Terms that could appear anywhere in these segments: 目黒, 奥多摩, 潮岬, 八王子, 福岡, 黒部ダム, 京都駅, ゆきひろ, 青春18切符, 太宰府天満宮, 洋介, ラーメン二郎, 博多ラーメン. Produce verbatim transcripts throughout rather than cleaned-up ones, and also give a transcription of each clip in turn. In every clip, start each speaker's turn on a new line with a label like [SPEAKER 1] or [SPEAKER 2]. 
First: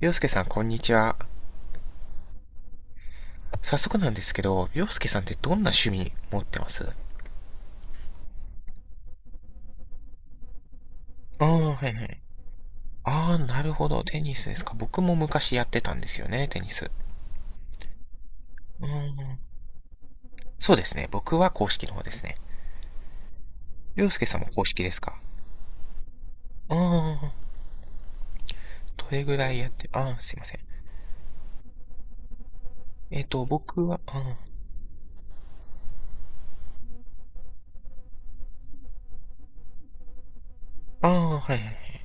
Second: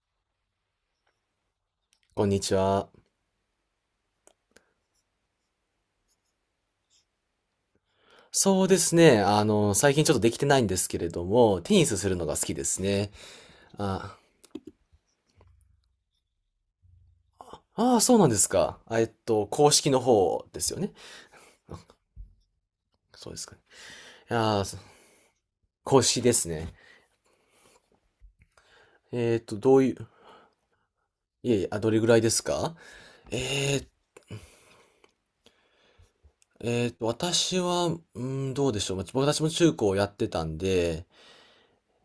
[SPEAKER 1] 洋介さん、こんにちは。
[SPEAKER 2] こんにちは。
[SPEAKER 1] 早速なんですけど、洋介さんってどんな趣味持ってます？
[SPEAKER 2] そうですね。あの、最近ちょっとできてないんですけれど
[SPEAKER 1] ああ、
[SPEAKER 2] も、テニ
[SPEAKER 1] はい
[SPEAKER 2] ス
[SPEAKER 1] は
[SPEAKER 2] する
[SPEAKER 1] い。
[SPEAKER 2] のが好きですね。
[SPEAKER 1] ああ、なるほど。
[SPEAKER 2] あ、
[SPEAKER 1] テニスですか。僕も昔やってたんですよね、テニス。
[SPEAKER 2] ああ、そうなんですか。
[SPEAKER 1] う
[SPEAKER 2] あえっ
[SPEAKER 1] ん。
[SPEAKER 2] と、公式の方です
[SPEAKER 1] そう
[SPEAKER 2] よ
[SPEAKER 1] で
[SPEAKER 2] ね。
[SPEAKER 1] すね。僕は公式の方ですね。
[SPEAKER 2] そうですかね。
[SPEAKER 1] 洋介
[SPEAKER 2] い
[SPEAKER 1] さんも
[SPEAKER 2] や
[SPEAKER 1] 公
[SPEAKER 2] ー、そ
[SPEAKER 1] 式ですか？
[SPEAKER 2] 公式ですね。
[SPEAKER 1] ああ、どれぐ
[SPEAKER 2] えーっ
[SPEAKER 1] ら
[SPEAKER 2] と、
[SPEAKER 1] いやっ
[SPEAKER 2] どう
[SPEAKER 1] て、
[SPEAKER 2] いう、
[SPEAKER 1] ああ、すいません。
[SPEAKER 2] いえいえ、あ、どれぐらいですか？
[SPEAKER 1] えっ、と、
[SPEAKER 2] え
[SPEAKER 1] 僕
[SPEAKER 2] ー、
[SPEAKER 1] は、あ
[SPEAKER 2] えーっと、私は、うーん、どうでしょう。まあ僕たちも中高をやってたん
[SPEAKER 1] あ、
[SPEAKER 2] で、
[SPEAKER 1] ああ、はいはい。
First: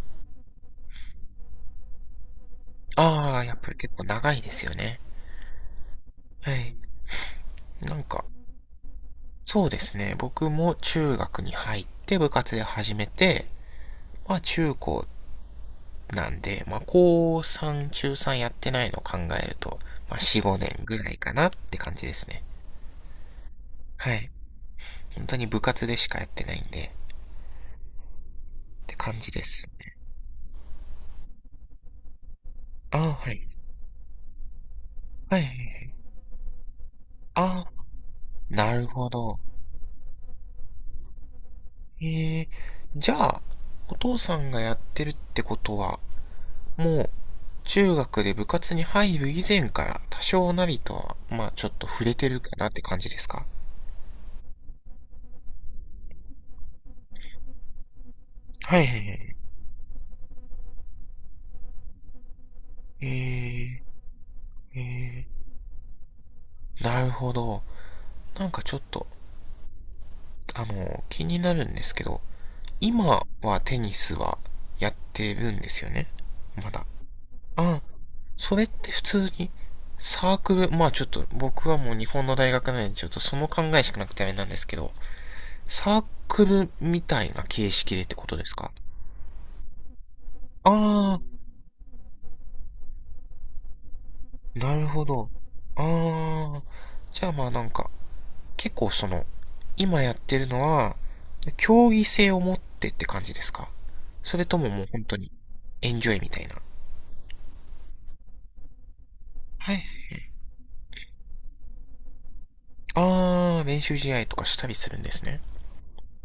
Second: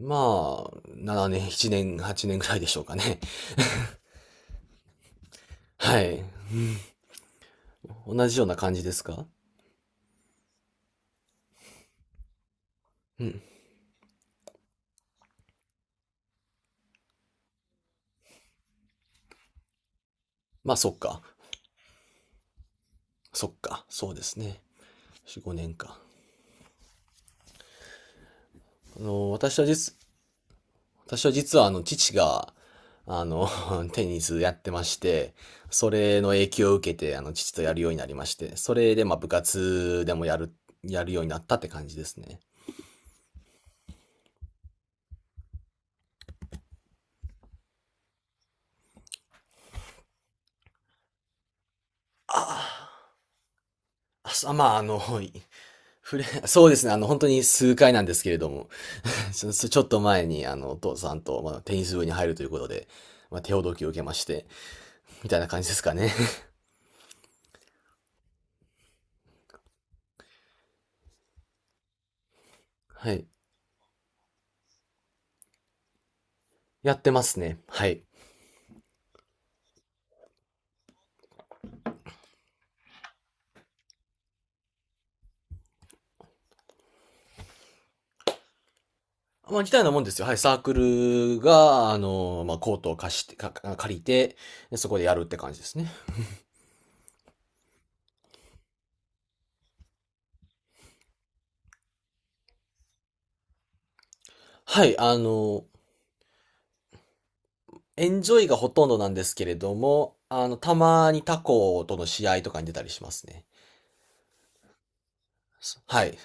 [SPEAKER 2] まあ、ななねん、ななねん、はちねんぐらいでしょうかね。
[SPEAKER 1] ああ、やっぱり結構長いですよね。
[SPEAKER 2] はい。
[SPEAKER 1] はい。なんか、
[SPEAKER 2] 同じような感じですか？
[SPEAKER 1] そうですね。僕も中学に入って部活で始め
[SPEAKER 2] うん。
[SPEAKER 1] て、まあ中高なんで、まあ、高さん、中さんやってないのを考えると、まあ、よん、5
[SPEAKER 2] まあ、
[SPEAKER 1] 年
[SPEAKER 2] そ
[SPEAKER 1] ぐ
[SPEAKER 2] っ
[SPEAKER 1] らい
[SPEAKER 2] か。
[SPEAKER 1] かなって感じですね。
[SPEAKER 2] そっか、そ
[SPEAKER 1] は
[SPEAKER 2] うで
[SPEAKER 1] い。
[SPEAKER 2] すね。
[SPEAKER 1] 本当
[SPEAKER 2] よん、
[SPEAKER 1] に部
[SPEAKER 2] ごねん
[SPEAKER 1] 活で
[SPEAKER 2] か。
[SPEAKER 1] しかやってないんで、って
[SPEAKER 2] あ
[SPEAKER 1] 感
[SPEAKER 2] の、
[SPEAKER 1] じで
[SPEAKER 2] 私は
[SPEAKER 1] す。
[SPEAKER 2] 実、私は実はあの、父が、
[SPEAKER 1] ああ、
[SPEAKER 2] あ
[SPEAKER 1] はい。
[SPEAKER 2] の、テニスやってまして、
[SPEAKER 1] はいはいはい。
[SPEAKER 2] それの影響を受けて、あの、父と
[SPEAKER 1] ああ、
[SPEAKER 2] やるようになりまして、
[SPEAKER 1] な
[SPEAKER 2] そ
[SPEAKER 1] る
[SPEAKER 2] れで、
[SPEAKER 1] ほ
[SPEAKER 2] まあ、部
[SPEAKER 1] ど。
[SPEAKER 2] 活でもやる、やるようになったって感じ
[SPEAKER 1] え
[SPEAKER 2] ですね。
[SPEAKER 1] ー、じゃあ、お父さんがやってるってことは、もう、中学で部活に入る以前から多少なりとは、まあちょっと触れて
[SPEAKER 2] あ
[SPEAKER 1] るかなって感じ
[SPEAKER 2] ー
[SPEAKER 1] ですか？
[SPEAKER 2] あ、あそまあ、あの、い触れ、そうですね、あの、本当に数回なんですけれども、
[SPEAKER 1] はいはいは い。
[SPEAKER 2] ちょちょっと前に、あの、お父さんと、まあ、テニス部に入るということで、
[SPEAKER 1] え
[SPEAKER 2] まあ、手ほど
[SPEAKER 1] ー、
[SPEAKER 2] きを受けまして、
[SPEAKER 1] え
[SPEAKER 2] みたいな感じですかね。
[SPEAKER 1] ー、なるほど。なんかちょっとあの、気になるんですけど、
[SPEAKER 2] は
[SPEAKER 1] 今
[SPEAKER 2] い。
[SPEAKER 1] はテニスはやってるんですよね、まだ。
[SPEAKER 2] やってますね。
[SPEAKER 1] あ、
[SPEAKER 2] はい。
[SPEAKER 1] それって普通にサークル、まあちょっと僕はもう日本の大学なんでちょっとその考えしかなくてあれなんですけど、サークルみたいな形式でってことですか？
[SPEAKER 2] まあ、似たようなもんですよ。はい、サー
[SPEAKER 1] あ
[SPEAKER 2] ク
[SPEAKER 1] あ、
[SPEAKER 2] ルが、あの、まあ、コートを貸して、か借りて、
[SPEAKER 1] な
[SPEAKER 2] で
[SPEAKER 1] る
[SPEAKER 2] そこ
[SPEAKER 1] ほ
[SPEAKER 2] でやるっ
[SPEAKER 1] ど。
[SPEAKER 2] て感じですね。
[SPEAKER 1] ああ、じゃあまあなんか、結構その、今やってるのは、競技性を持ってって感じですか？それともも
[SPEAKER 2] は
[SPEAKER 1] う
[SPEAKER 2] い、
[SPEAKER 1] 本
[SPEAKER 2] あ
[SPEAKER 1] 当に、
[SPEAKER 2] の、
[SPEAKER 1] エンジョイみたいな。
[SPEAKER 2] エンジョイがほとんどなんですけれ
[SPEAKER 1] は
[SPEAKER 2] ど
[SPEAKER 1] い。
[SPEAKER 2] も、あの、たまに他校との試合とかに出たりしますね。
[SPEAKER 1] あー、練習試合とかしたりするんですね。
[SPEAKER 2] はい。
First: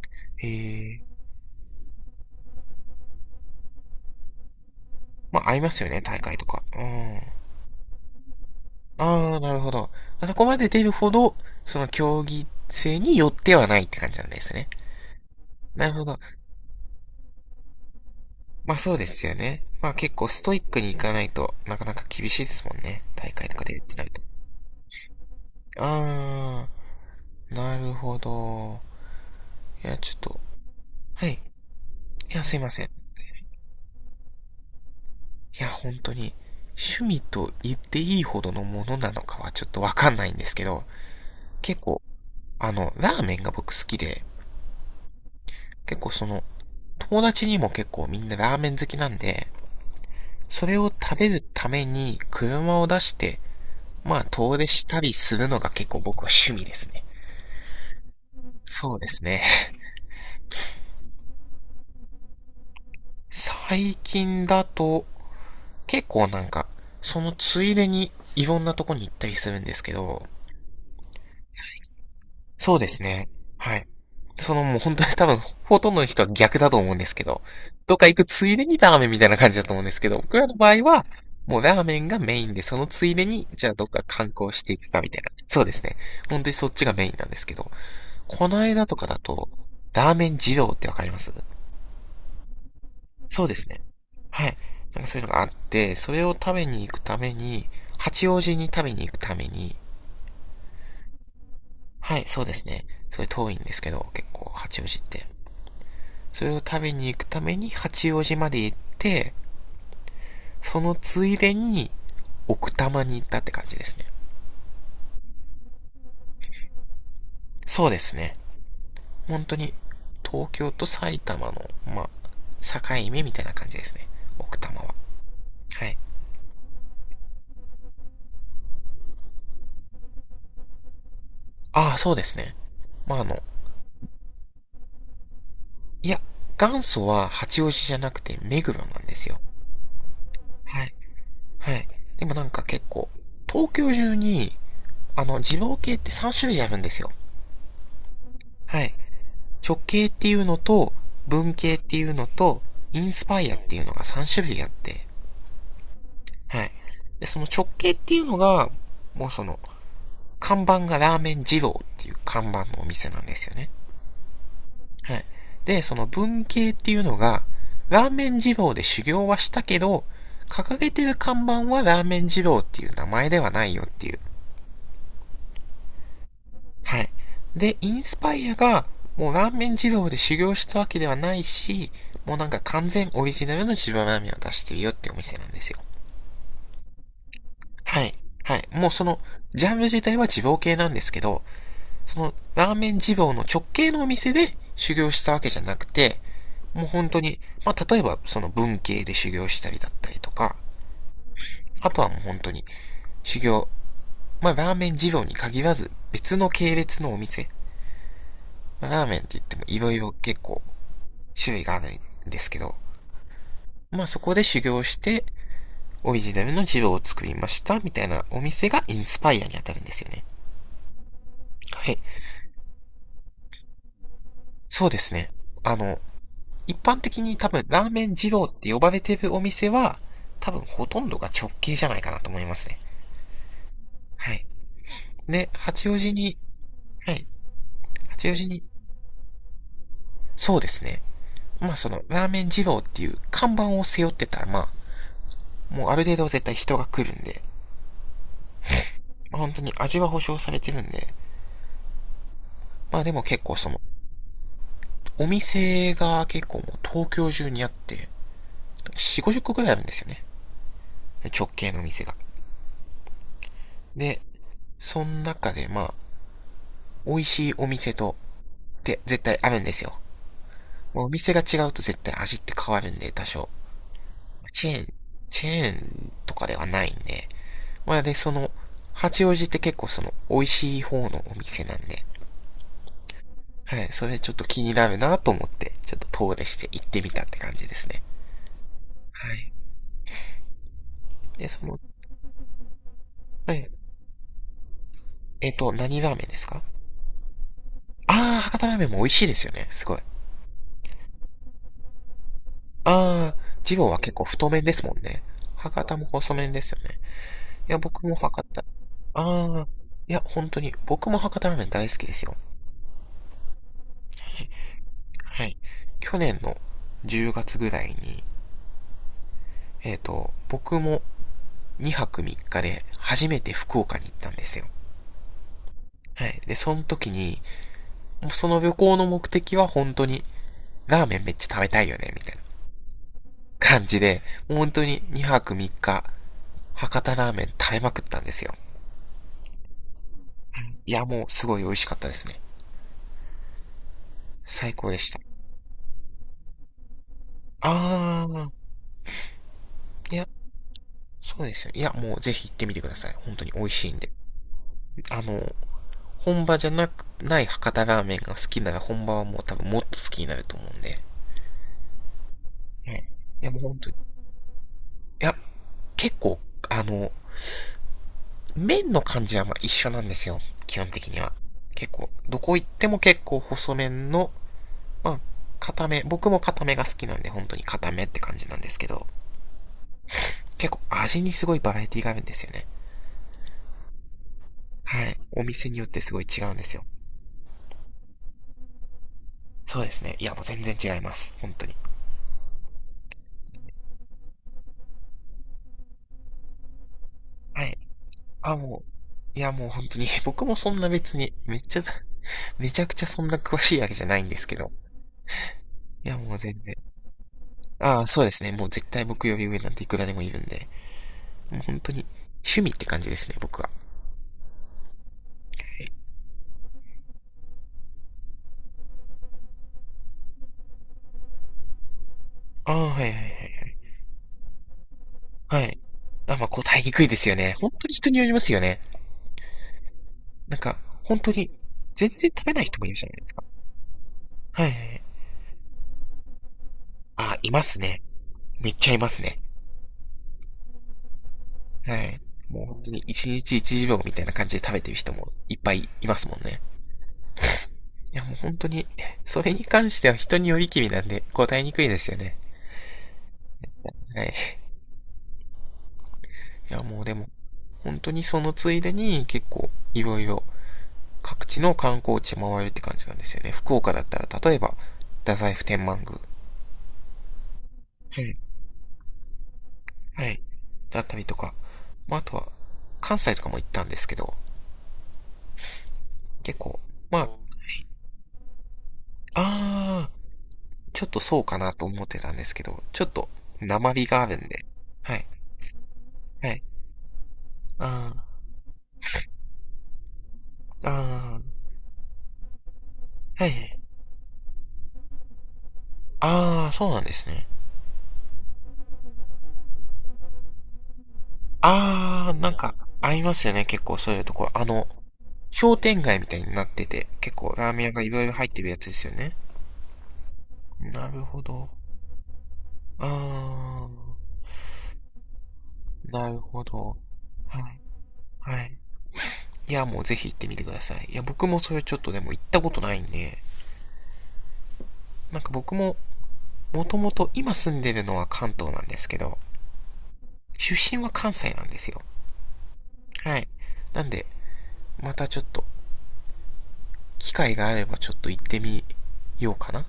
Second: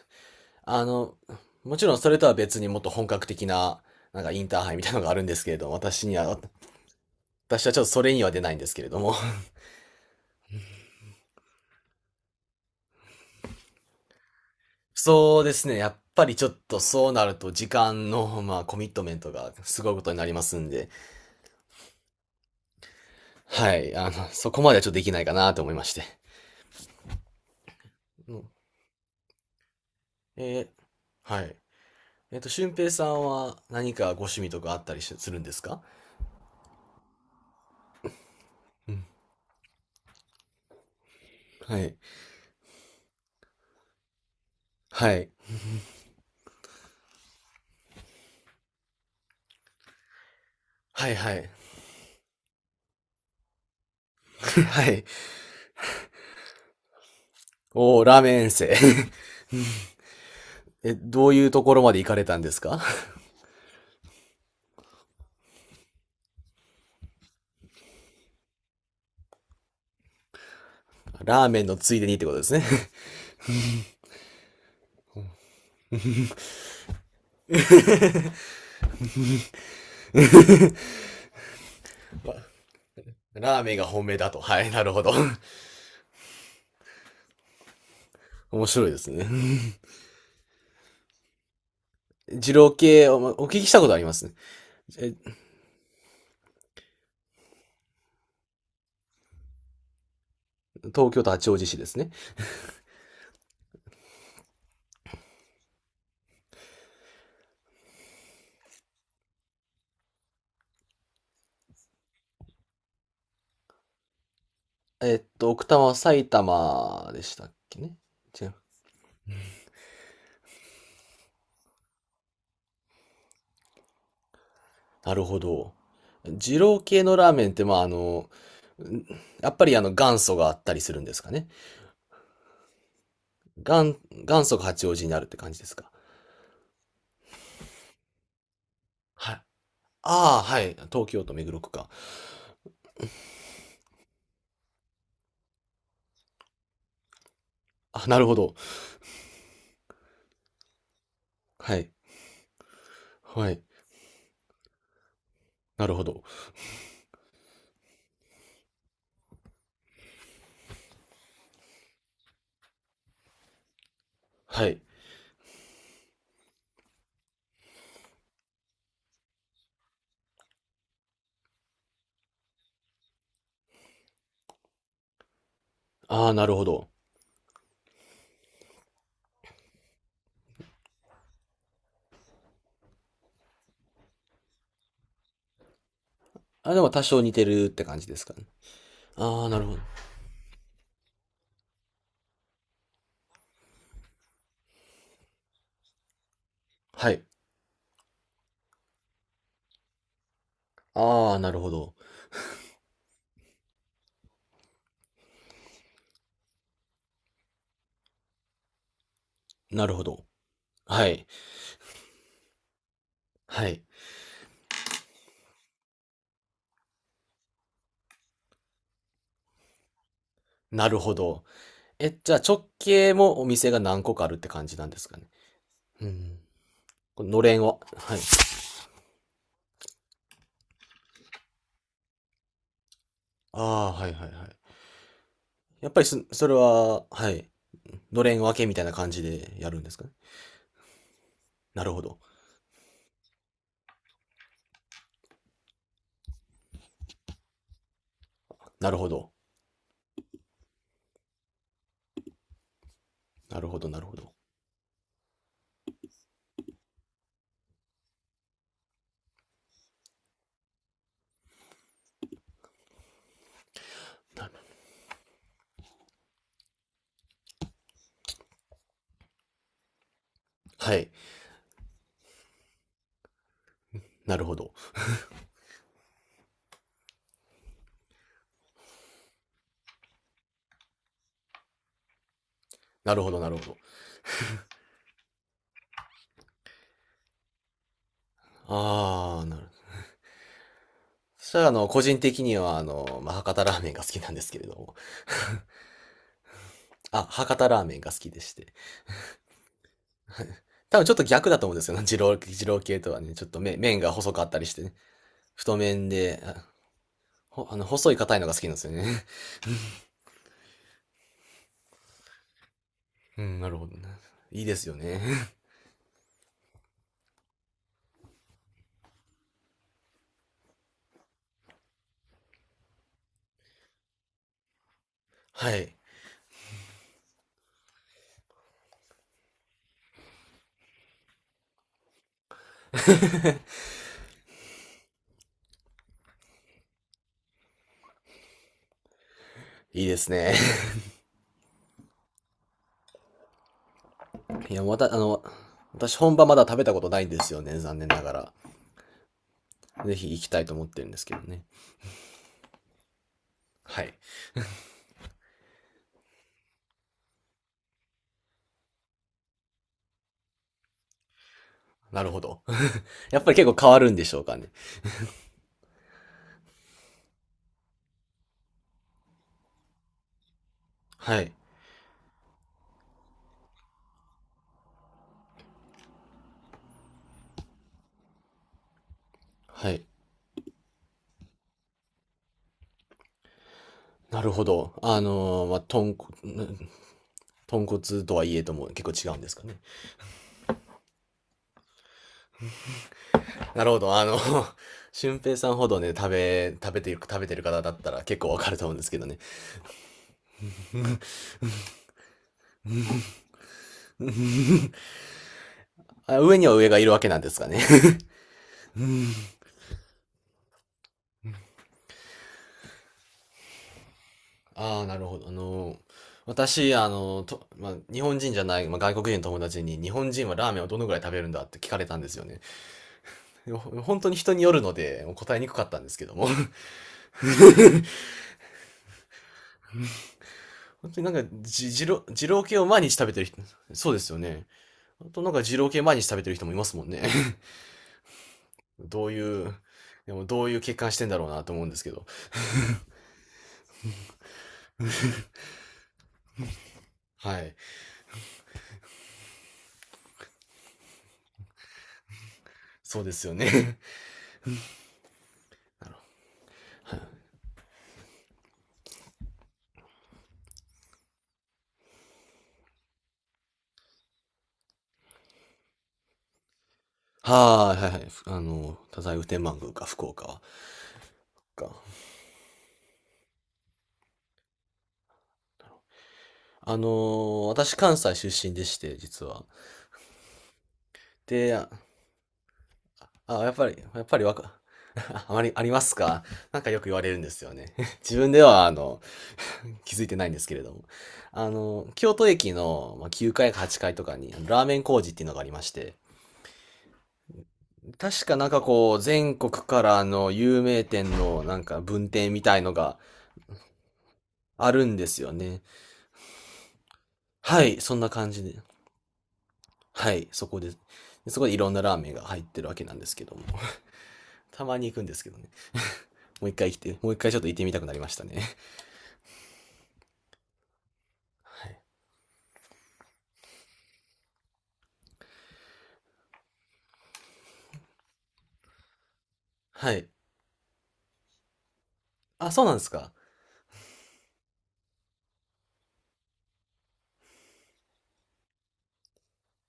[SPEAKER 2] あ
[SPEAKER 1] えー。
[SPEAKER 2] の、もちろんそれとは別にもっと本格的な、なんかインターハイみたいなのがあるんで
[SPEAKER 1] ま
[SPEAKER 2] す
[SPEAKER 1] あ、
[SPEAKER 2] け
[SPEAKER 1] 合
[SPEAKER 2] れ
[SPEAKER 1] い
[SPEAKER 2] ど
[SPEAKER 1] ま
[SPEAKER 2] も、
[SPEAKER 1] すよね、
[SPEAKER 2] 私に
[SPEAKER 1] 大会
[SPEAKER 2] は、
[SPEAKER 1] とか。うん。
[SPEAKER 2] 私はちょっとそれには出ないんですけれど
[SPEAKER 1] あ
[SPEAKER 2] も。
[SPEAKER 1] ー、なるほど。あそこまで出るほど、その競技性によってはないって感じなんですね。
[SPEAKER 2] そうですね。
[SPEAKER 1] な
[SPEAKER 2] や
[SPEAKER 1] る
[SPEAKER 2] っ
[SPEAKER 1] ほど。
[SPEAKER 2] ぱりちょっとそうなると時間の、まあ、
[SPEAKER 1] まあ
[SPEAKER 2] コミッ
[SPEAKER 1] そう
[SPEAKER 2] ト
[SPEAKER 1] で
[SPEAKER 2] メン
[SPEAKER 1] す
[SPEAKER 2] ト
[SPEAKER 1] よ
[SPEAKER 2] が
[SPEAKER 1] ね。
[SPEAKER 2] す
[SPEAKER 1] ま
[SPEAKER 2] ご
[SPEAKER 1] あ
[SPEAKER 2] いこと
[SPEAKER 1] 結
[SPEAKER 2] にな
[SPEAKER 1] 構
[SPEAKER 2] り
[SPEAKER 1] ス
[SPEAKER 2] ま
[SPEAKER 1] トイ
[SPEAKER 2] す
[SPEAKER 1] ッ
[SPEAKER 2] ん
[SPEAKER 1] ク
[SPEAKER 2] で。
[SPEAKER 1] にいかないとなかなか厳しいですもんね。大会とか出
[SPEAKER 2] は
[SPEAKER 1] るって
[SPEAKER 2] い、
[SPEAKER 1] な
[SPEAKER 2] あ
[SPEAKER 1] ると。
[SPEAKER 2] の、そこまではちょっとできないかなと思いまして。
[SPEAKER 1] あー、なるほ
[SPEAKER 2] うん。
[SPEAKER 1] ど。いや、ちょっと。
[SPEAKER 2] えー、
[SPEAKER 1] はい。い
[SPEAKER 2] はい。えっ
[SPEAKER 1] や、
[SPEAKER 2] と、
[SPEAKER 1] すいま
[SPEAKER 2] 俊
[SPEAKER 1] せん。い
[SPEAKER 2] 平さんは何かご趣味とかあったりしするんです
[SPEAKER 1] や、
[SPEAKER 2] か？
[SPEAKER 1] 本当に。趣味と言っていいほどのも
[SPEAKER 2] う
[SPEAKER 1] の
[SPEAKER 2] ん。
[SPEAKER 1] なのかはちょっとわかんないんですけど、
[SPEAKER 2] は
[SPEAKER 1] 結
[SPEAKER 2] い。
[SPEAKER 1] 構、あの、ラーメンが僕好きで、
[SPEAKER 2] はい。
[SPEAKER 1] 結構その、友達にも結構みんなラーメン好きなんで、それを
[SPEAKER 2] はい
[SPEAKER 1] 食べ
[SPEAKER 2] は
[SPEAKER 1] る
[SPEAKER 2] い。
[SPEAKER 1] ために車を出して、まあ 遠出し
[SPEAKER 2] は
[SPEAKER 1] た
[SPEAKER 2] い。
[SPEAKER 1] りするのが結構僕は趣味ですね。
[SPEAKER 2] おー、ラーメン遠征。
[SPEAKER 1] そうですね。
[SPEAKER 2] え、どういうところまで行かれたんですか？
[SPEAKER 1] 最近だと、結構なんか、そのついでにいろんなとこに行ったりするんですけど、
[SPEAKER 2] ラーメンのついでにってことですね。
[SPEAKER 1] そうですね。はい。そのもう本当に 多分、ほとんどの人は逆だと思うんですけど、どっか行くついでにラーメンみたいな感じだと思うんですけど、僕らの場合は、もうラーメンが
[SPEAKER 2] わ
[SPEAKER 1] メインで、そのついでに、
[SPEAKER 2] ラー
[SPEAKER 1] じゃあ
[SPEAKER 2] メンが
[SPEAKER 1] どっか
[SPEAKER 2] 本命だ
[SPEAKER 1] 観
[SPEAKER 2] と。
[SPEAKER 1] 光
[SPEAKER 2] は
[SPEAKER 1] し
[SPEAKER 2] い、
[SPEAKER 1] てい
[SPEAKER 2] な
[SPEAKER 1] く
[SPEAKER 2] る
[SPEAKER 1] か
[SPEAKER 2] ほ
[SPEAKER 1] み
[SPEAKER 2] ど。
[SPEAKER 1] たいな。そうですね。本当にそっちがメインなんですけど、こ の
[SPEAKER 2] 面
[SPEAKER 1] 間
[SPEAKER 2] 白い
[SPEAKER 1] と
[SPEAKER 2] で
[SPEAKER 1] か
[SPEAKER 2] す
[SPEAKER 1] だ
[SPEAKER 2] ね。
[SPEAKER 1] と、ラーメン二郎ってわかります？
[SPEAKER 2] 二郎系お、
[SPEAKER 1] そう
[SPEAKER 2] お
[SPEAKER 1] で
[SPEAKER 2] 聞き
[SPEAKER 1] す
[SPEAKER 2] し
[SPEAKER 1] ね。
[SPEAKER 2] たことありますね。
[SPEAKER 1] はい。なんか
[SPEAKER 2] え
[SPEAKER 1] そういうのがあって、それを食べに行くために、八王子に食べに行くために、
[SPEAKER 2] 東京都八王子市ですね。
[SPEAKER 1] はい、そうですね。それ遠いんですけど、結構、八王子って。それを食べに行くために八王子まで行って、そのついでに奥多摩に行ったって感じですね。
[SPEAKER 2] えっと、奥多摩、埼玉でしたっけ
[SPEAKER 1] そう
[SPEAKER 2] ね。
[SPEAKER 1] ですね。
[SPEAKER 2] 違う。
[SPEAKER 1] 本当に東京と埼玉の、まあ、境目みたいな感じですね。奥多摩は。
[SPEAKER 2] なるほど。
[SPEAKER 1] はい。
[SPEAKER 2] 二郎系のラーメンって、まあ、あの、んやっぱりあの元祖があったりするんですかね。
[SPEAKER 1] ああ、そうですね。まああの、
[SPEAKER 2] 元、元祖が八王子になるって感じですか。
[SPEAKER 1] いや、元祖は八王子じゃなくて目黒なんです
[SPEAKER 2] は
[SPEAKER 1] よ。
[SPEAKER 2] い。ああ、はい。
[SPEAKER 1] はい。
[SPEAKER 2] 東京都目黒区
[SPEAKER 1] はい。
[SPEAKER 2] か。
[SPEAKER 1] でもなんか結構、東京中に、あの、二郎系ってさん種類あるんですよ。
[SPEAKER 2] あ、なるほど。
[SPEAKER 1] はい。直系っていうのと、文系
[SPEAKER 2] は
[SPEAKER 1] っ
[SPEAKER 2] い。
[SPEAKER 1] ていうのと、インスパイ
[SPEAKER 2] は
[SPEAKER 1] アっ
[SPEAKER 2] い。
[SPEAKER 1] ていうのがさん種類あって、
[SPEAKER 2] なるほど。
[SPEAKER 1] はい。で、その直系っていうのが、もうその、看板がラーメン二郎っていう看板のお店なんですよね。
[SPEAKER 2] はい。
[SPEAKER 1] はい。で、その文系っていうのが、ラーメン二郎で修行はしたけど、掲げてる看板はラーメン二郎っていう名前ではないよっていう、
[SPEAKER 2] ああ、なるほど。
[SPEAKER 1] はい。で、インスパイアが、もうラーメン二郎で修行したわけではないし、もうなんか完全オリジナルの自分ラーメンを出してるよってお店なんですよ。
[SPEAKER 2] あ、でも多少似てるって感
[SPEAKER 1] は
[SPEAKER 2] じ
[SPEAKER 1] い。
[SPEAKER 2] ですかね。
[SPEAKER 1] はい。もうその、
[SPEAKER 2] ああ、な
[SPEAKER 1] ジ
[SPEAKER 2] るほ
[SPEAKER 1] ャン
[SPEAKER 2] ど。
[SPEAKER 1] ル自体は二郎系なんですけど、その、ラーメン二郎の直系のお店で修行したわけじゃなくて、もう本
[SPEAKER 2] は
[SPEAKER 1] 当
[SPEAKER 2] い。
[SPEAKER 1] に、まあ、例えばその文系で修行したりだったりとか、
[SPEAKER 2] ああ、なるほ
[SPEAKER 1] あ
[SPEAKER 2] ど。
[SPEAKER 1] とはもう本当に、修行、まあ、ラーメン二郎に限らず、別の系列のお店、まあ、ラーメンって言っても
[SPEAKER 2] な
[SPEAKER 1] 色
[SPEAKER 2] るほ
[SPEAKER 1] 々
[SPEAKER 2] ど。
[SPEAKER 1] 結構
[SPEAKER 2] はい。
[SPEAKER 1] 種類があるんですけど、
[SPEAKER 2] はい。
[SPEAKER 1] まあそこで修行して、オリジナルのジローを作りました、みたいなお店がインスパイアに当たるんですよね。
[SPEAKER 2] なるほど。
[SPEAKER 1] はい。
[SPEAKER 2] え、じゃあ直系もお店が何個かあるって感じな
[SPEAKER 1] そう
[SPEAKER 2] ん
[SPEAKER 1] で
[SPEAKER 2] です
[SPEAKER 1] す
[SPEAKER 2] かね。
[SPEAKER 1] ね。あの、
[SPEAKER 2] うん。
[SPEAKER 1] 一般的
[SPEAKER 2] この
[SPEAKER 1] に
[SPEAKER 2] の
[SPEAKER 1] 多
[SPEAKER 2] れん
[SPEAKER 1] 分
[SPEAKER 2] を。
[SPEAKER 1] ラーメン
[SPEAKER 2] はい。
[SPEAKER 1] 二郎って呼ばれてるお店は、多分ほとんどが直系じゃないかなと思いますね。
[SPEAKER 2] ああ、はいはい
[SPEAKER 1] はい。
[SPEAKER 2] はい。
[SPEAKER 1] で、八
[SPEAKER 2] やっ
[SPEAKER 1] 王
[SPEAKER 2] ぱり
[SPEAKER 1] 子
[SPEAKER 2] す
[SPEAKER 1] に、
[SPEAKER 2] それは、
[SPEAKER 1] はい。
[SPEAKER 2] はい。の
[SPEAKER 1] 八
[SPEAKER 2] れ
[SPEAKER 1] 王
[SPEAKER 2] ん
[SPEAKER 1] 子
[SPEAKER 2] 分
[SPEAKER 1] に、
[SPEAKER 2] けみたいな感じでやるんですかね。
[SPEAKER 1] そうですね。まあ
[SPEAKER 2] な
[SPEAKER 1] そ
[SPEAKER 2] るほ
[SPEAKER 1] の、
[SPEAKER 2] ど。
[SPEAKER 1] ラーメン二郎っていう看板を背負ってたら、まあ、もうある程度絶対人が来るんで、
[SPEAKER 2] なるほど。
[SPEAKER 1] まあ本当に味は保証されてるんで、まあでも結構
[SPEAKER 2] なる
[SPEAKER 1] その、
[SPEAKER 2] ほど、なるほど。
[SPEAKER 1] お店が結構もう東京中にあって、よん、ごじゅっこくらいあるんですよね。直系の店が。で、
[SPEAKER 2] な
[SPEAKER 1] その中でまあ、美味しいお店と、って絶対あるんですよ。
[SPEAKER 2] は
[SPEAKER 1] まあお
[SPEAKER 2] い。
[SPEAKER 1] 店が違うと絶対味って変わるんで、多少。
[SPEAKER 2] なるほ
[SPEAKER 1] チ
[SPEAKER 2] ど。
[SPEAKER 1] ェーン、チェーンとかではないんで。まあで、その、八王子って結構その、美味しい方のお店なんで。
[SPEAKER 2] なるほど、なるほど。
[SPEAKER 1] はい、それちょっと気になるなと思って、ちょっと遠出して行ってみたって感じですね。は
[SPEAKER 2] ああ、
[SPEAKER 1] い。
[SPEAKER 2] なるほど。
[SPEAKER 1] で、
[SPEAKER 2] そした
[SPEAKER 1] そ
[SPEAKER 2] ら、あ
[SPEAKER 1] の、
[SPEAKER 2] の、個人的には、あの、まあ、博多
[SPEAKER 1] え、
[SPEAKER 2] ラーメンが好きなんですけれども。
[SPEAKER 1] えっ、と、何ラーメンですか？
[SPEAKER 2] あ、博多ラーメンが好き
[SPEAKER 1] あ
[SPEAKER 2] で
[SPEAKER 1] ー、
[SPEAKER 2] し
[SPEAKER 1] 博多ラ
[SPEAKER 2] て。
[SPEAKER 1] ーメンも美味しいですよね。すごい。
[SPEAKER 2] 多分ちょっと逆だと思うんですよね。二郎二郎系とはね、
[SPEAKER 1] あー、
[SPEAKER 2] ちょっと
[SPEAKER 1] 二
[SPEAKER 2] め
[SPEAKER 1] 郎は
[SPEAKER 2] 麺が
[SPEAKER 1] 結構
[SPEAKER 2] 細か
[SPEAKER 1] 太
[SPEAKER 2] った
[SPEAKER 1] 麺
[SPEAKER 2] り
[SPEAKER 1] で
[SPEAKER 2] して
[SPEAKER 1] すも
[SPEAKER 2] ね。
[SPEAKER 1] んね。
[SPEAKER 2] 太
[SPEAKER 1] 博多も
[SPEAKER 2] 麺
[SPEAKER 1] 細
[SPEAKER 2] で、
[SPEAKER 1] 麺
[SPEAKER 2] あ、
[SPEAKER 1] ですよね。
[SPEAKER 2] ほ
[SPEAKER 1] い
[SPEAKER 2] あ
[SPEAKER 1] や、
[SPEAKER 2] の、
[SPEAKER 1] 僕
[SPEAKER 2] 細
[SPEAKER 1] も
[SPEAKER 2] い硬い
[SPEAKER 1] 博
[SPEAKER 2] のが好き
[SPEAKER 1] 多。
[SPEAKER 2] なんですよ
[SPEAKER 1] あ
[SPEAKER 2] ね。
[SPEAKER 1] ー、いや、本当に、僕も博多ラーメン大好きですよ。
[SPEAKER 2] うん、なるほどね。いいですよね。
[SPEAKER 1] はい。去年のじゅうがつぐらいに、えっ、と、僕もにはくみっかで初めて福岡に行ったんですよ。
[SPEAKER 2] はい。
[SPEAKER 1] はい。で、その時に、もうその旅行の目的は本当に、ラーメンめっちゃ食べたいよね、みたいな感じで、もう本当ににはくみっか、博多ラーメン食べまくったんですよ。
[SPEAKER 2] いいですね。
[SPEAKER 1] いや、もうすごい美味しかったですね。最
[SPEAKER 2] いや、
[SPEAKER 1] 高
[SPEAKER 2] ま
[SPEAKER 1] で
[SPEAKER 2] た、
[SPEAKER 1] し
[SPEAKER 2] あ
[SPEAKER 1] た。
[SPEAKER 2] の、私本場まだ食べたことないんですよ
[SPEAKER 1] あ
[SPEAKER 2] ね、残念なが
[SPEAKER 1] ー、
[SPEAKER 2] ら。
[SPEAKER 1] い
[SPEAKER 2] ぜ
[SPEAKER 1] や、
[SPEAKER 2] ひ行きたいと思ってるんです
[SPEAKER 1] そ
[SPEAKER 2] けど
[SPEAKER 1] うです
[SPEAKER 2] ね。
[SPEAKER 1] よ。いや、もうぜひ行ってみてください。本当に美味しいん
[SPEAKER 2] は
[SPEAKER 1] で。
[SPEAKER 2] い。
[SPEAKER 1] あの、本場じゃなく、ない博多ラーメンが好きなら本場はもう多分もっと好きになると思うんで。
[SPEAKER 2] なるほど。
[SPEAKER 1] は い。
[SPEAKER 2] やっ
[SPEAKER 1] いや、
[SPEAKER 2] ぱり
[SPEAKER 1] もう
[SPEAKER 2] 結構
[SPEAKER 1] 本当
[SPEAKER 2] 変
[SPEAKER 1] に。い
[SPEAKER 2] わるんでしょうかね。
[SPEAKER 1] や、結構、あの、麺の感じはまあ一緒なんですよ。基本的には。
[SPEAKER 2] はい。
[SPEAKER 1] 結構、どこ行っても結構細麺の、まあ、固め、僕も固めが好きなんで、本当に固めって感じなんですけど、
[SPEAKER 2] はい。
[SPEAKER 1] 結構味にすごいバラエティがあるんですよね。
[SPEAKER 2] なるほど。
[SPEAKER 1] はい。
[SPEAKER 2] あ
[SPEAKER 1] お
[SPEAKER 2] の
[SPEAKER 1] 店
[SPEAKER 2] ーま
[SPEAKER 1] に
[SPEAKER 2] あ、
[SPEAKER 1] よってす
[SPEAKER 2] 豚
[SPEAKER 1] ごい違う
[SPEAKER 2] 骨、
[SPEAKER 1] んですよ。
[SPEAKER 2] ん豚骨とはいえとも結構違うんですかね。
[SPEAKER 1] そうですね。いや、もう全然違います。本当に。
[SPEAKER 2] なるほど。あの、俊平さんほどね、食べ、食べてる、食べて
[SPEAKER 1] は
[SPEAKER 2] る
[SPEAKER 1] い。
[SPEAKER 2] 方だったら結構
[SPEAKER 1] あ、
[SPEAKER 2] わかる
[SPEAKER 1] も
[SPEAKER 2] と思うんですけどね。
[SPEAKER 1] う、いや、もう本当に、僕もそんな別に、めっちゃ、めちゃくちゃそんな詳しいわけじゃないんですけど。いや、もう
[SPEAKER 2] あ、
[SPEAKER 1] 全
[SPEAKER 2] 上に
[SPEAKER 1] 然。
[SPEAKER 2] は上がいるわけなんですかね。
[SPEAKER 1] ああ、そうですね。もう絶対僕より上なんていくらでもいるんで。もう本当に、趣味って感じですね、僕は。
[SPEAKER 2] ああ、なるほど。あ
[SPEAKER 1] は
[SPEAKER 2] のー、
[SPEAKER 1] い。
[SPEAKER 2] 私、あのー、と、まあ、日本人じゃない、まあ、外国人の友達に、日本人はラーメンをどのぐらい食べるんだって聞かれたんですよね。
[SPEAKER 1] ああ、はいはいはいは
[SPEAKER 2] ほ本当に人によるので、
[SPEAKER 1] い。
[SPEAKER 2] 答え
[SPEAKER 1] は
[SPEAKER 2] にく
[SPEAKER 1] い。
[SPEAKER 2] かったんですけ
[SPEAKER 1] あ、
[SPEAKER 2] ど
[SPEAKER 1] まあ、
[SPEAKER 2] も。
[SPEAKER 1] 答えにくいですよね。本当に人によりますよね。なんか、
[SPEAKER 2] 本
[SPEAKER 1] 本
[SPEAKER 2] 当に
[SPEAKER 1] 当
[SPEAKER 2] なんか、
[SPEAKER 1] に、
[SPEAKER 2] じ、二
[SPEAKER 1] 全
[SPEAKER 2] 郎、
[SPEAKER 1] 然食
[SPEAKER 2] 二
[SPEAKER 1] べな
[SPEAKER 2] 郎
[SPEAKER 1] い
[SPEAKER 2] 系
[SPEAKER 1] 人も
[SPEAKER 2] を
[SPEAKER 1] いる
[SPEAKER 2] 毎
[SPEAKER 1] じゃ
[SPEAKER 2] 日
[SPEAKER 1] ないで
[SPEAKER 2] 食
[SPEAKER 1] す
[SPEAKER 2] べて
[SPEAKER 1] か。
[SPEAKER 2] る人、そうですよ
[SPEAKER 1] は
[SPEAKER 2] ね。
[SPEAKER 1] いはいはい。
[SPEAKER 2] あとなんか二郎系毎日食べてる人もいますもんね。
[SPEAKER 1] あ、いますね。めっちゃいます
[SPEAKER 2] どう
[SPEAKER 1] ね。
[SPEAKER 2] いう、でもどういう欠陥してんだろうなと思うん
[SPEAKER 1] は
[SPEAKER 2] ですけ
[SPEAKER 1] い。
[SPEAKER 2] ど。
[SPEAKER 1] もう本当に一日いちびょうみたいな感じで食べてる人もいっぱいいますもんね。
[SPEAKER 2] はい。
[SPEAKER 1] いやもう本当に、それに関しては人によりきりなんで答えにくいですよね。
[SPEAKER 2] そうですよね。
[SPEAKER 1] はい。
[SPEAKER 2] なる
[SPEAKER 1] いやもうで
[SPEAKER 2] ほ
[SPEAKER 1] も、
[SPEAKER 2] ど。
[SPEAKER 1] 本当にそのついでに結構いろいろ各地の観光地回るって感じなんですよね。福岡だったら例えば、太宰府天満宮。は
[SPEAKER 2] はい、はいはいはい。
[SPEAKER 1] い。
[SPEAKER 2] あの、太宰府天満宮か、福
[SPEAKER 1] はい。
[SPEAKER 2] 岡は。
[SPEAKER 1] だったりとか、
[SPEAKER 2] か
[SPEAKER 1] まああとは、関西とかも行ったんですけど、結構、
[SPEAKER 2] あの
[SPEAKER 1] まあ、
[SPEAKER 2] ー私関西出身でして、実は。
[SPEAKER 1] あ、ちょっとそうかな
[SPEAKER 2] で、
[SPEAKER 1] と
[SPEAKER 2] あ、
[SPEAKER 1] 思ってたんですけど、ちょっと
[SPEAKER 2] あやっぱ
[SPEAKER 1] 生
[SPEAKER 2] り、
[SPEAKER 1] 火
[SPEAKER 2] や
[SPEAKER 1] が
[SPEAKER 2] っ
[SPEAKER 1] ある
[SPEAKER 2] ぱり
[SPEAKER 1] ん
[SPEAKER 2] わ
[SPEAKER 1] で。
[SPEAKER 2] か、
[SPEAKER 1] はい。
[SPEAKER 2] あまりありますか？
[SPEAKER 1] はい。
[SPEAKER 2] なんかよく言われるんですよね。
[SPEAKER 1] あ
[SPEAKER 2] 自分では、あの、気づいてないんですけれ
[SPEAKER 1] ー、
[SPEAKER 2] ども。
[SPEAKER 1] あ
[SPEAKER 2] あの、京都駅のまあ
[SPEAKER 1] ー、はい
[SPEAKER 2] 9
[SPEAKER 1] は
[SPEAKER 2] 階
[SPEAKER 1] い。
[SPEAKER 2] かはちかいとかに、あのラーメン工事っていうのがありまして、
[SPEAKER 1] あー、そうなんですね。
[SPEAKER 2] 確かなんかこう、全国からの有名店のなんか分
[SPEAKER 1] あー、な
[SPEAKER 2] 店
[SPEAKER 1] ん
[SPEAKER 2] み
[SPEAKER 1] か、
[SPEAKER 2] たいの
[SPEAKER 1] 合
[SPEAKER 2] が
[SPEAKER 1] いますよね、結構そういうところ。あの、
[SPEAKER 2] あるんですよ
[SPEAKER 1] 商
[SPEAKER 2] ね。
[SPEAKER 1] 店街みたいになってて、結構ラーメ
[SPEAKER 2] は
[SPEAKER 1] ン屋
[SPEAKER 2] い、
[SPEAKER 1] がい
[SPEAKER 2] そ
[SPEAKER 1] ろ
[SPEAKER 2] ん
[SPEAKER 1] い
[SPEAKER 2] な
[SPEAKER 1] ろ入っ
[SPEAKER 2] 感
[SPEAKER 1] て
[SPEAKER 2] じ
[SPEAKER 1] るや
[SPEAKER 2] で。
[SPEAKER 1] つですよね。
[SPEAKER 2] はい、そこで。
[SPEAKER 1] なるほ
[SPEAKER 2] でそこ
[SPEAKER 1] ど。
[SPEAKER 2] でいろんなラーメンが入ってるわけなんですけども。
[SPEAKER 1] あ
[SPEAKER 2] たまに行くんですけどね。
[SPEAKER 1] ー、なるほ
[SPEAKER 2] もう一回
[SPEAKER 1] ど。
[SPEAKER 2] 来て、もう一回ち
[SPEAKER 1] は
[SPEAKER 2] ょっ
[SPEAKER 1] い。
[SPEAKER 2] と行ってみたくなりました
[SPEAKER 1] は
[SPEAKER 2] ね。
[SPEAKER 1] い。いや、もうぜひ行ってみてください。いや、僕も それ
[SPEAKER 2] は
[SPEAKER 1] ちょっ
[SPEAKER 2] い。
[SPEAKER 1] とでも行ったことないんで、なんか僕も、もともと今住んでるのは関東なんですけど、
[SPEAKER 2] はい。
[SPEAKER 1] 出身は関西なんですよ。
[SPEAKER 2] あ、そうなんですか。
[SPEAKER 1] はい。なんで、またちょっと、機会があればちょっと行ってみようかな。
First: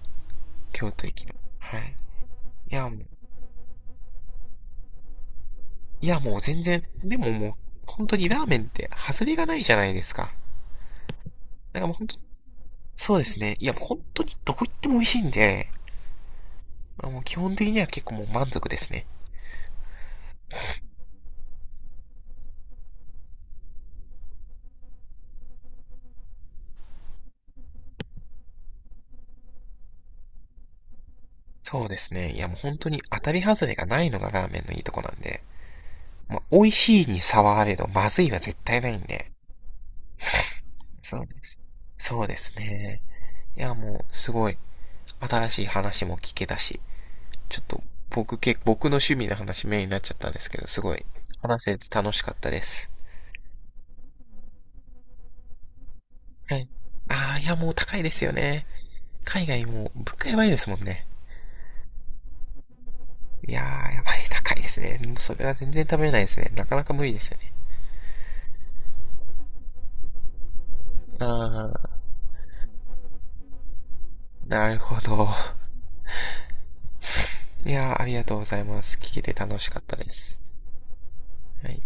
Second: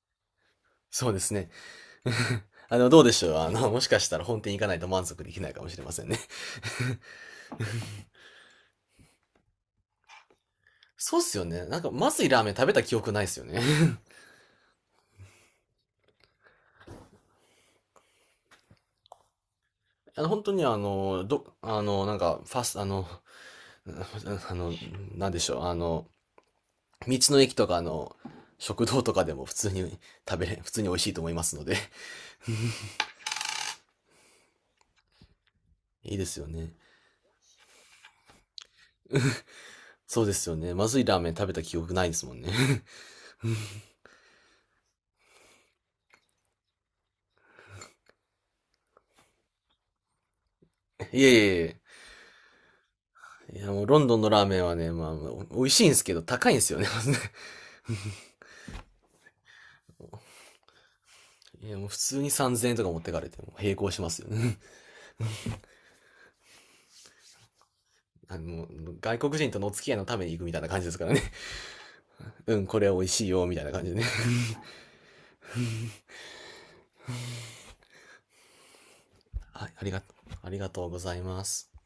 [SPEAKER 1] 京都
[SPEAKER 2] そうで
[SPEAKER 1] 駅
[SPEAKER 2] す
[SPEAKER 1] の。
[SPEAKER 2] ね。
[SPEAKER 1] はい。い
[SPEAKER 2] あ
[SPEAKER 1] や、
[SPEAKER 2] の、
[SPEAKER 1] も
[SPEAKER 2] どう
[SPEAKER 1] う、
[SPEAKER 2] でしょう、あの、もしかしたら本店行かないと満足できないかもしれません
[SPEAKER 1] い
[SPEAKER 2] ね。
[SPEAKER 1] やもう 全然、でももう、本当にラーメンって外れがないじゃないですか。
[SPEAKER 2] そうっすよね。な
[SPEAKER 1] だか
[SPEAKER 2] ん
[SPEAKER 1] ら
[SPEAKER 2] か、
[SPEAKER 1] もう本
[SPEAKER 2] ま
[SPEAKER 1] 当、
[SPEAKER 2] ずいラーメン食べた記憶
[SPEAKER 1] そう
[SPEAKER 2] ない
[SPEAKER 1] で
[SPEAKER 2] っす
[SPEAKER 1] す
[SPEAKER 2] よ
[SPEAKER 1] ね。
[SPEAKER 2] ね。
[SPEAKER 1] いやもう本 当にどこ行っても美味しいんで、もう基本的には結構もう満足ですね。
[SPEAKER 2] あの、本当にあの、ど、あの、なんか、ファス、あの、あの、なんでしょう。あの、道の駅とかの食堂とかでも普通に食べれ、普通に美味しいと思いますので。
[SPEAKER 1] そうですね。いやもう本当に当たり外れがないのがラーメンのいいとこなんで、
[SPEAKER 2] いいで
[SPEAKER 1] ま
[SPEAKER 2] す
[SPEAKER 1] あ、
[SPEAKER 2] よ
[SPEAKER 1] 美味
[SPEAKER 2] ね。
[SPEAKER 1] しいに差はあれど、まずいは絶対ないんで。
[SPEAKER 2] そうですよね。まずいラ
[SPEAKER 1] そ
[SPEAKER 2] ー
[SPEAKER 1] う
[SPEAKER 2] メン
[SPEAKER 1] で
[SPEAKER 2] 食べ
[SPEAKER 1] す。
[SPEAKER 2] た記憶ないで
[SPEAKER 1] そう
[SPEAKER 2] すも
[SPEAKER 1] で
[SPEAKER 2] んね。
[SPEAKER 1] すね。いや、もう、すごい、新しい話も聞けたし、ちょっと、僕け、僕の趣味の話メインになっちゃったんですけど、すごい、
[SPEAKER 2] いえいえい
[SPEAKER 1] 話せ
[SPEAKER 2] え。
[SPEAKER 1] て楽しかったです。
[SPEAKER 2] いや、もうロンドンのラーメンはね、まあ、美味しいんですけど、高い
[SPEAKER 1] は
[SPEAKER 2] んで
[SPEAKER 1] い。
[SPEAKER 2] すよね。
[SPEAKER 1] あー、い や、もう高いですよね。海外も、物価やばいですもんね。
[SPEAKER 2] いや、もう普通にさんぜんえんとか持ってかれて、も
[SPEAKER 1] いや
[SPEAKER 2] う並行
[SPEAKER 1] ー、
[SPEAKER 2] し
[SPEAKER 1] や
[SPEAKER 2] ま
[SPEAKER 1] ば
[SPEAKER 2] す
[SPEAKER 1] い、
[SPEAKER 2] よ
[SPEAKER 1] 高い
[SPEAKER 2] ね。
[SPEAKER 1] で すね。もうそれは全然食べれないですね。なかなか無理ですよね。
[SPEAKER 2] あの、外国人とのお付き合いのために行くみたいな感じですからね。
[SPEAKER 1] あ
[SPEAKER 2] うん、これは美味しいよ、みたいな感じでね。
[SPEAKER 1] ー、なるほど。いやー、ありがとうございます。聞けて楽
[SPEAKER 2] は
[SPEAKER 1] し
[SPEAKER 2] い、
[SPEAKER 1] かっ
[SPEAKER 2] あり
[SPEAKER 1] た
[SPEAKER 2] が
[SPEAKER 1] で
[SPEAKER 2] とう、
[SPEAKER 1] す。
[SPEAKER 2] ありがとうございます。
[SPEAKER 1] はい。